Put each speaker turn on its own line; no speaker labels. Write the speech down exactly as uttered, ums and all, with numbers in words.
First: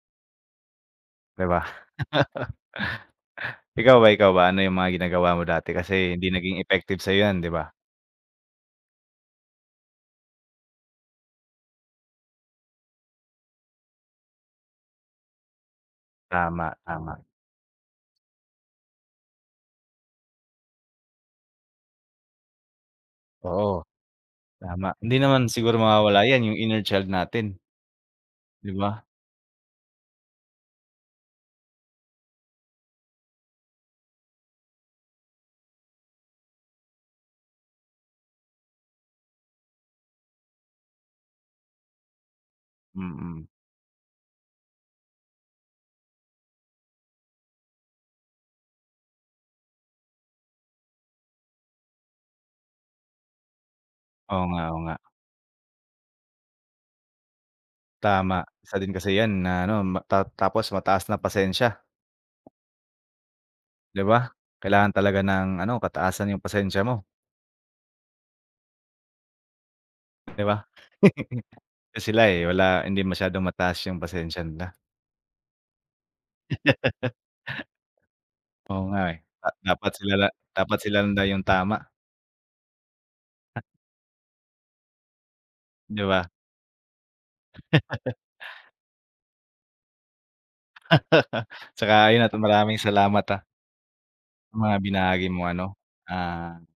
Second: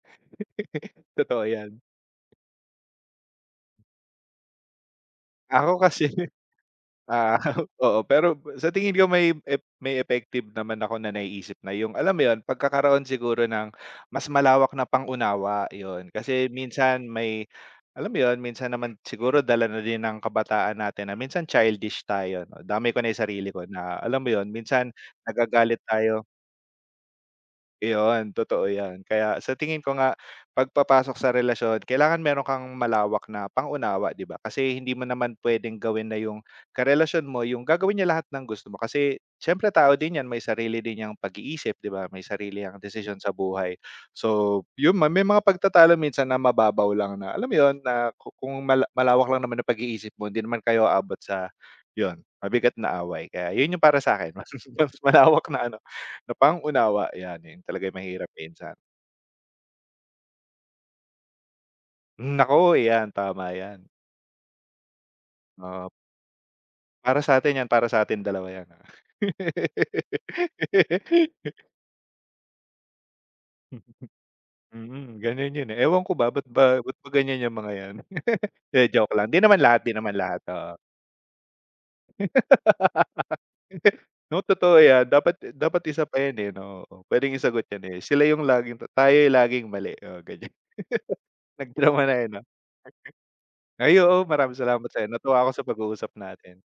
'Di
Totoo
ba?
yan.
Ikaw ba, ikaw ba, ano yung mga ginagawa mo dati,
Ako kasi,
kasi hindi naging effective sa'yo yun,
ah,
di ba?
oo. Pero sa tingin ko may ef may effective naman ako na naiisip na yung, alam mo yun, pagkakaroon siguro ng mas malawak na pang-unawa, yun, kasi
Tama,
minsan
tama.
may, alam mo yun, minsan naman siguro dala na din ng kabataan natin na minsan childish tayo, damay ko na yung sarili ko
Oo.
na, alam mo yun, minsan
Tama. Hindi naman
nagagalit
siguro
tayo.
mawawala yan, yung inner child natin.
Iyon, totoo
'Di ba?
yun. Kaya sa tingin ko nga 'pag papasok sa relasyon kailangan meron kang malawak na pang-unawa, di ba? Kasi hindi mo naman puwedeng gawin na yung karelasyon mo yung gagawin niya lahat ng gusto mo, kasi siyempre tao din yan, may sarili din 'yang pag-iisip, di ba, may sarili 'yang desisyon sa
Mm.
buhay. So, yun, may mga pagtatalo minsan na mababaw lang na, alam mo yun, na ku kung mala malawak lang naman yung pag-iisip mo hindi naman kayo abot sa yun, mabigat na away. Kaya yun yung para sa'kin,
Oo
mas
nga, oo nga.
mas malawak na ano, na pang-unawa, yan. Yun talaga ay mahirap
Tama,
minsan.
isa din kasi yan na ano, ta tapos mataas na pasensya.
Hmm, naku. Yan, tama yan.
'Di ba? Kailangan talaga ng ano,
Op
kataasan yung pasensya mo.
Para sa atin, 'yan, para sa atin dalawa yan.
'Di ba? Kasi sila, eh, wala hindi masyadong mataas yung pasensya nila.
Hmm, ganiyan yun, eh. Ewan ko ba, ba't ba ba't ba ganiyan yang mga 'yan. Di,
Oo nga
joke
eh,
lang, di
ah,
naman lahat,
dapat
di
sila
naman
la
lahat, oo.
dapat sila lang daw yung tama.
'No? Totoo yan. Dapat dapat isa
'Di
pa
ba?
yan, eh, 'no? Oo, puwedeng isagot yan eh. Sila yung laging tayo yung laging mali, oo, ganiyan.
'Tsaka
Nagdrama na
yun
eh,
at
'no?
maraming salamat, ah.
Ay, oo. Maraming
Yung mga
salamat sa'yo,
binahagi
natuwa
mo
ako sa
ano,
pag uusap natin.
ah